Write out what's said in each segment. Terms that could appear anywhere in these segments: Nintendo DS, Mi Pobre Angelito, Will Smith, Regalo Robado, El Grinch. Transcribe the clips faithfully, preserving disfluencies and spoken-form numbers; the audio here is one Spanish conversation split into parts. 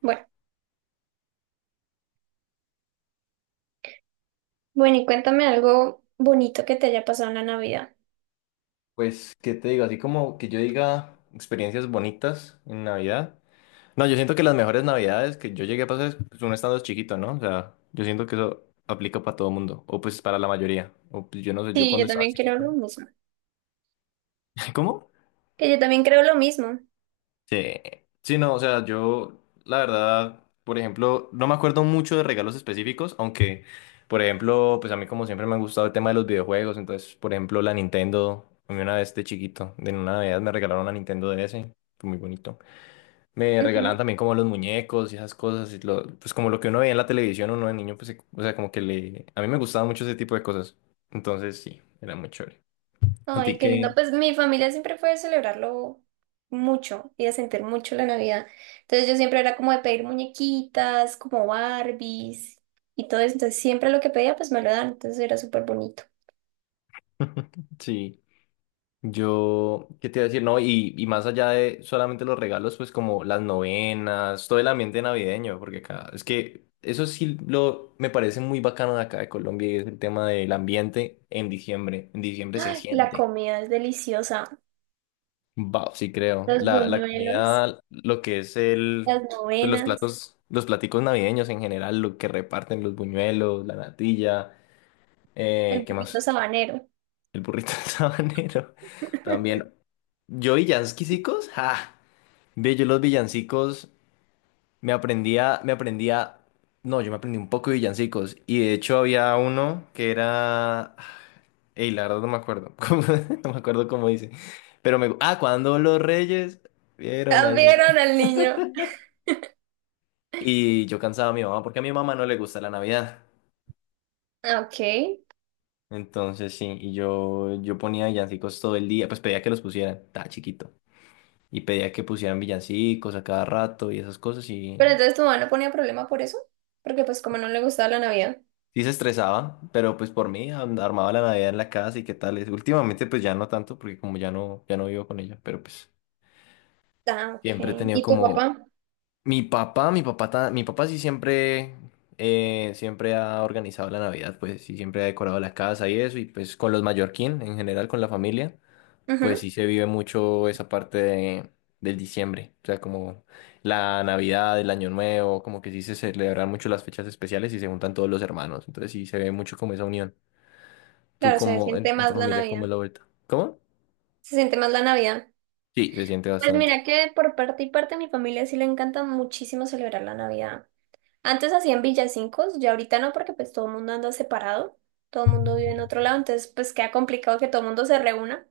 Bueno, bueno, y cuéntame algo bonito que te haya pasado en la Navidad. Pues, ¿qué te digo? Así como que yo diga experiencias bonitas en Navidad. No, yo siento que las mejores Navidades que yo llegué a pasar es pues, uno estando chiquito, ¿no? O sea, yo siento que eso aplica para todo mundo, o pues para la mayoría. O pues yo no sé, yo Sí, cuando yo estaba también creo lo chiquito. mismo. ¿Cómo? Que yo también creo lo mismo. Sí. Sí, no, o sea, yo, la verdad, por ejemplo, no me acuerdo mucho de regalos específicos, aunque, por ejemplo, pues a mí como siempre me ha gustado el tema de los videojuegos, entonces, por ejemplo, la Nintendo, a mí una vez de chiquito, de una Navidad me regalaron una Nintendo D S, fue muy bonito. Me regalaban Ujú. también como los muñecos y esas cosas, y lo- pues como lo que uno veía en la televisión, uno de niño, pues, se- o sea, como que le... A mí me gustaba mucho ese tipo de cosas. Entonces, sí, era muy chévere. ¿A ti Ay, qué lindo. qué? Pues mi familia siempre fue de celebrarlo mucho y de sentir mucho la Navidad. Entonces yo siempre era como de pedir muñequitas, como Barbies y todo eso. Entonces siempre lo que pedía, pues me lo dan. Entonces era súper bonito. Sí, yo, ¿qué te iba a decir? No, y, y más allá de solamente los regalos, pues como las novenas, todo el ambiente navideño, porque acá, es que eso sí lo, me parece muy bacano de acá de Colombia, y es el tema del ambiente en diciembre. En diciembre se Ay, la siente. comida es deliciosa. Wow, sí creo. Los La, la buñuelos, comida, lo que es el, las pues, los novenas, platos, los platicos navideños en general, lo que reparten, los buñuelos, la natilla, el eh, ¿qué burrito más? sabanero. El burrito del sabanero. También. Yo villancicos, ah, ve, yo los villancicos. Me aprendía, me aprendía, no, yo me aprendí un poco de villancicos y de hecho había uno que era, ey, la verdad no me acuerdo, cómo- no me acuerdo cómo dice, pero me, ah, cuando los reyes vieron al niño. Cambiaron al niño. Y yo cansaba a mi mamá porque a mi mamá no le gusta la Navidad, Ah, ok. entonces sí, y yo, yo ponía villancicos todo el día, pues pedía que los pusieran, estaba chiquito, y pedía que pusieran villancicos a cada rato y esas cosas y Pero entonces tu mamá no ponía problema por eso, porque pues como no le gustaba la Navidad. sí se estresaba, pero pues por mí am- armaba la Navidad en la casa y qué tal es. Últimamente pues ya no tanto porque como ya no, ya no vivo con ella, pero pues Ah, siempre he ok. tenido ¿Y tu como... papá? Mi papá, mi papá, ta- mi papá sí siempre, eh, siempre ha organizado la Navidad, pues sí siempre ha decorado la casa y eso, y pues con los mallorquín en general, con la familia, pues Ujú. sí se vive mucho esa parte de- del diciembre, o sea, como la Navidad, el Año Nuevo, como que sí se celebran mucho las fechas especiales y se juntan todos los hermanos, entonces sí se ve mucho como esa unión. ¿Tú Claro, se cómo, en, siente en tu más la familia, cómo es Navidad. la vuelta? ¿Cómo? Se siente más la Navidad. Sí, se siente Pues bastante. mira que por parte y parte de mi familia sí le encanta muchísimo celebrar la Navidad. Antes hacían villancicos, ya ahorita no, porque pues todo el mundo anda separado, todo el mundo vive en otro lado, entonces pues queda complicado que todo el mundo se reúna.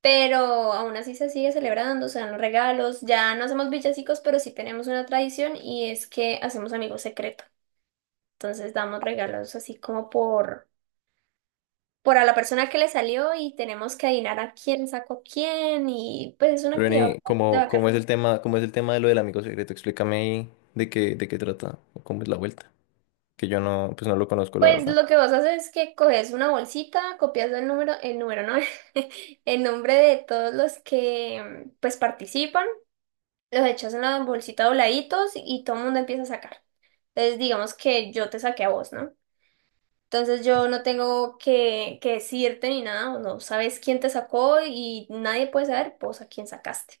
Pero aún así se sigue celebrando, se dan los regalos, ya no hacemos villancicos, pero sí tenemos una tradición y es que hacemos amigos secretos. Entonces damos regalos así como por, por a la persona que le salió y tenemos que adivinar a quién sacó quién y pues es una Pero actividad Reni, bastante ¿cómo, cómo es bacana. el tema, cómo es el tema de lo del amigo secreto? Explícame ahí de qué, de qué trata, o cómo es la vuelta. Que yo no, pues no lo conozco, la Pues verdad. lo que vos haces es que coges una bolsita, copias el número, el número, ¿no? El nombre de todos los que pues participan, los echas en la bolsita dobladitos y todo el mundo empieza a sacar. Entonces digamos que yo te saqué a vos, ¿no? Entonces yo no tengo que, que decirte ni nada, no sabes quién te sacó y nadie puede saber vos a quién sacaste.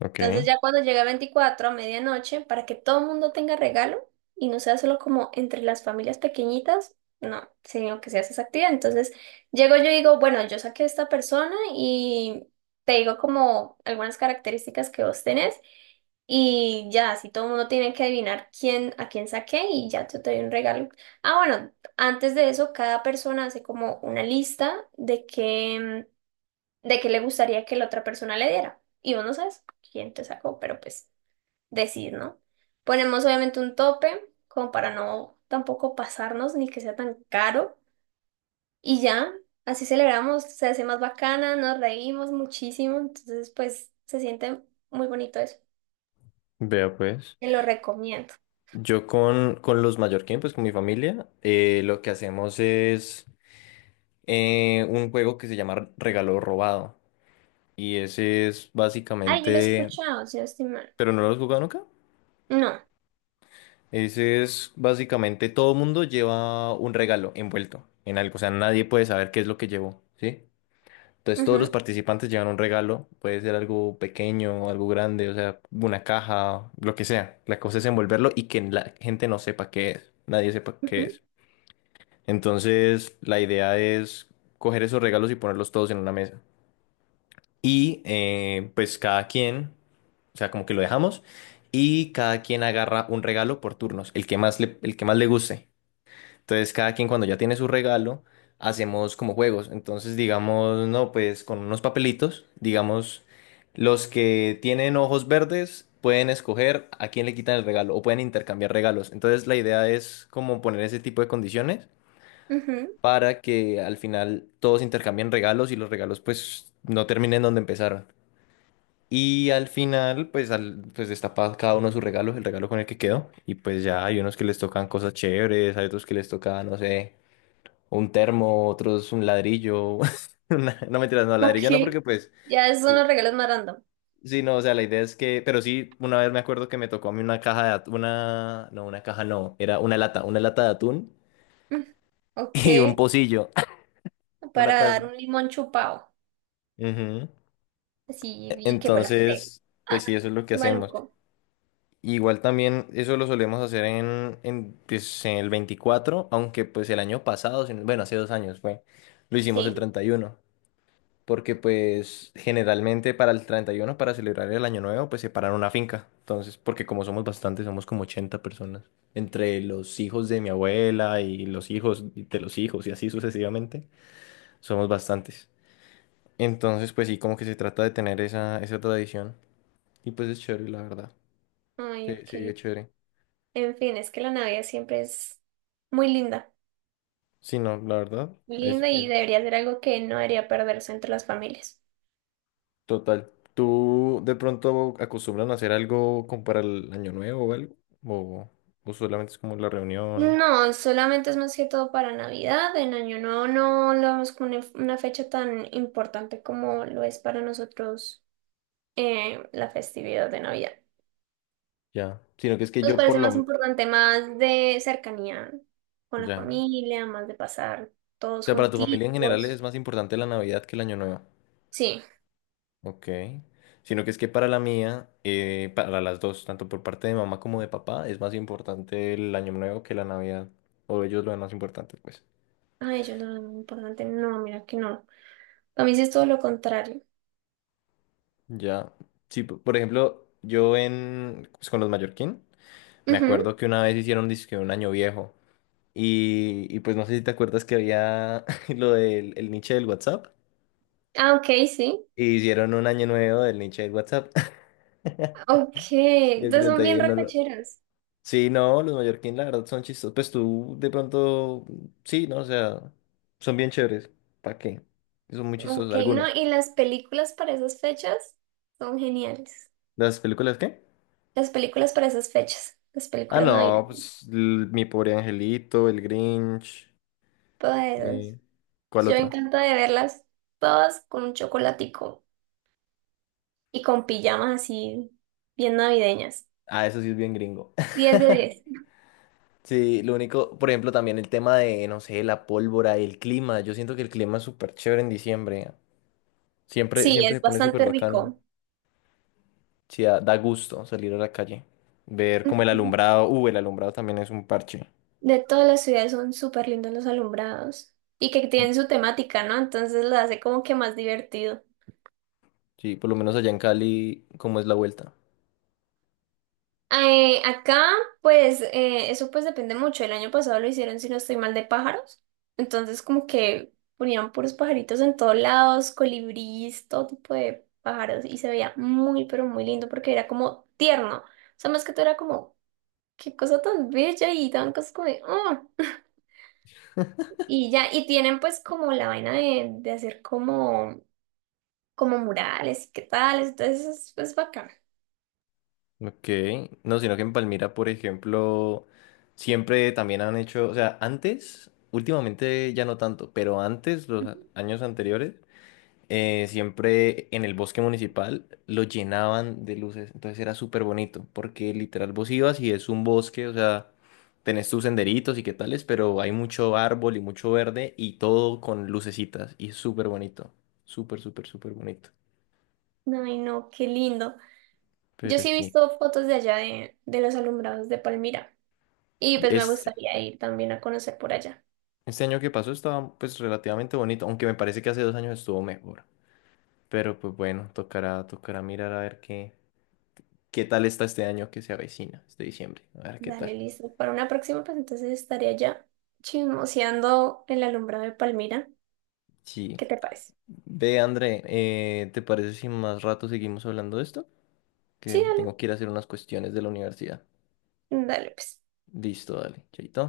Ok, Entonces ya cuando llega veinticuatro a medianoche, para que todo el mundo tenga regalo y no sea solo como entre las familias pequeñitas, no, sino que sea esa actividad. Entonces llego yo y digo, bueno, yo saqué a esta persona y te digo como algunas características que vos tenés y ya, así todo el mundo tiene que adivinar quién, a quién saqué y ya yo te doy un regalo. Ah, bueno, antes de eso, cada persona hace como una lista de qué de qué le gustaría que la otra persona le diera. Y vos no sabes quién te sacó, pero pues decís, ¿no? Ponemos obviamente un tope, como para no tampoco pasarnos ni que sea tan caro. Y ya, así celebramos, se hace más bacana, nos reímos muchísimo, entonces pues se siente muy bonito eso. vea pues. Te lo recomiendo. Yo con, con los mallorquín, pues con mi familia, eh, lo que hacemos es eh, un juego que se llama Regalo Robado. Y ese es Ay, yo lo he básicamente... escuchado, si no estoy mal. ¿Pero no lo has jugado nunca? No. Ese es básicamente todo mundo lleva un regalo envuelto en algo, o sea, nadie puede saber qué es lo que llevó, ¿sí? Entonces todos los Ujú, participantes llevan un regalo, puede ser algo pequeño, algo grande, o sea, una caja, lo que sea. La cosa es envolverlo y que la gente no sepa qué es, nadie sepa qué ujú, es. Entonces la idea es coger esos regalos y ponerlos todos en una mesa. Y eh, pues cada quien, o sea, como que lo dejamos y cada quien agarra un regalo por turnos, el que más le, el que más le guste. Entonces, cada quien cuando ya tiene su regalo, hacemos como juegos. Entonces, digamos, no, pues con unos papelitos, digamos, los que tienen ojos verdes pueden escoger a quién le quitan el regalo o pueden intercambiar regalos. Entonces, la idea es como poner ese tipo de condiciones ujú. para que al final todos intercambien regalos y los regalos pues no terminen donde empezaron. Y al final, pues, al, pues destapa cada uno sus regalos, el regalo con el que quedó. Y pues ya hay unos que les tocan cosas chéveres, hay otros que les toca, no sé, un termo, otros un ladrillo. una- No mentiras, no, Ok. ladrillo no, porque pues, Ya esos son los regalos más random. sí, no, o sea, la idea es que, pero sí, una vez me acuerdo que me tocó a mí una caja de atún, una, no, una caja no, era una lata, una lata de atún Mm, ok. y un pocillo, una Para taza. dar un limón chupado. Ujú. Sí, E- vi que huele feo. Entonces, Ah, pues sí, eso es lo que hacemos. maluco. Igual también eso lo solemos hacer en, en, pues, en el veinticuatro, aunque pues el año pasado, si no- bueno, hace dos años fue, lo hicimos el Sí. treinta y uno. Porque pues generalmente para el treinta y uno para celebrar el año nuevo, pues separan una finca. Entonces, porque como somos bastantes, somos como ochenta personas, entre los hijos de mi abuela y los hijos de los hijos y así sucesivamente, somos bastantes. Entonces, pues sí, como que se trata de tener esa, esa tradición y pues es chévere, la verdad. Ay, Sí, sí, es ok. chévere. En fin, es que la Navidad siempre es muy linda. Sí, no, la verdad, Muy es, linda y es debería ser algo que no debería perderse entre las familias. total. ¿Tú de pronto acostumbran a hacer algo como para el año nuevo o algo? ¿O, o solamente es como la reunión? No, solamente es más que todo para Navidad. En Año Nuevo no lo vemos como una, una fecha tan importante como lo es para nosotros, eh, la festividad de Navidad. Ya, sino que es que Nos yo por parece más lo... importante, más de cercanía con la Ya. familia, más de pasar O todos sea, para tu familia en general juntitos. es más importante la Navidad que el Año Nuevo. Sí. Ok. Sino que es que para la mía, eh, para las dos, tanto por parte de mamá como de papá, es más importante el Año Nuevo que la Navidad. O ellos lo ven más importante, pues. Ay, yo no, no, importante. No, mira que no. A mí sí es todo lo contrario. Ya. Sí, p- por ejemplo, yo en... Pues con los mallorquín, me Ujú. acuerdo que una vez hicieron dizque un Año Viejo. Y, y pues no sé si te acuerdas que había lo del el niche del WhatsApp. Ah, ok, sí. Y hicieron un Año Nuevo del niche del WhatsApp. Ok. Y el Entonces son bien treinta y uno lo... recocheros. Sí, no, los mallorquín la verdad son chistosos. Pues tú de pronto, sí, ¿no? O sea, son bien chéveres. ¿Para qué? Son muy chistosos Ok, no, algunos. y las películas para esas fechas son geniales. ¿Las películas qué? Las películas para esas fechas. Las Ah, películas no, navideñas. pues l- Mi Pobre Angelito, El Grinch. Todas esas. eh, ¿cuál Yo me otra? encanta de verlas todas con un chocolatico y con pijamas así bien navideñas. Ah, eso sí es bien gringo. Diez de diez. Sí, lo único, por ejemplo, también el tema de, no sé, la pólvora, el clima. Yo siento que el clima es súper chévere en diciembre. Siempre, Sí, siempre es se pone súper bastante bacano. rico. Sí, da, da gusto salir a la calle, ver como el alumbrado, uh, el alumbrado también es un parche. De todas las ciudades son súper lindos los alumbrados y que tienen su temática, ¿no? Entonces lo hace como que más divertido. Sí, por lo menos allá en Cali, ¿cómo es la vuelta? Eh, acá, pues, eh, eso pues depende mucho. El año pasado lo hicieron, si no estoy mal, de pájaros. Entonces como que ponían puros pajaritos en todos lados, colibríes, todo tipo de pájaros y se veía muy, pero muy lindo porque era como tierno. O sea, más que todo era como, qué cosa tan bella y tan cosas como de, "Oh". Y ya, y tienen pues como la vaina de, de hacer como como murales y qué tal, entonces es, es bacán. Ok, no, sino que en Palmira, por ejemplo, siempre también han hecho, o sea, antes, últimamente ya no tanto, pero antes, los a- años anteriores, eh, siempre en el bosque municipal lo llenaban de luces, entonces era súper bonito, porque literal vos ibas y es un bosque, o sea, tenés tus senderitos y qué tales, pero hay mucho árbol y mucho verde y todo con lucecitas y es súper bonito, súper, súper, súper bonito. Ay, no, qué lindo. Yo Pero sí he sí, visto fotos de allá de, de los alumbrados de Palmira y pues me es, gustaría ir también a conocer por allá. este año que pasó estaba pues relativamente bonito, aunque me parece que hace dos años estuvo mejor. Pero pues bueno, tocará, tocará mirar a ver qué, qué tal está este año que se avecina, este diciembre, a ver qué Dale, tal. listo. Para una próxima, pues entonces estaré allá chismoseando el alumbrado de Palmira. Sí. ¿Qué te parece? Ve, André, eh, ¿te parece si más rato seguimos hablando de esto? Que Sí, tengo dale. que ir a hacer unas cuestiones de la universidad. Dale, pues. Listo, dale, chaito.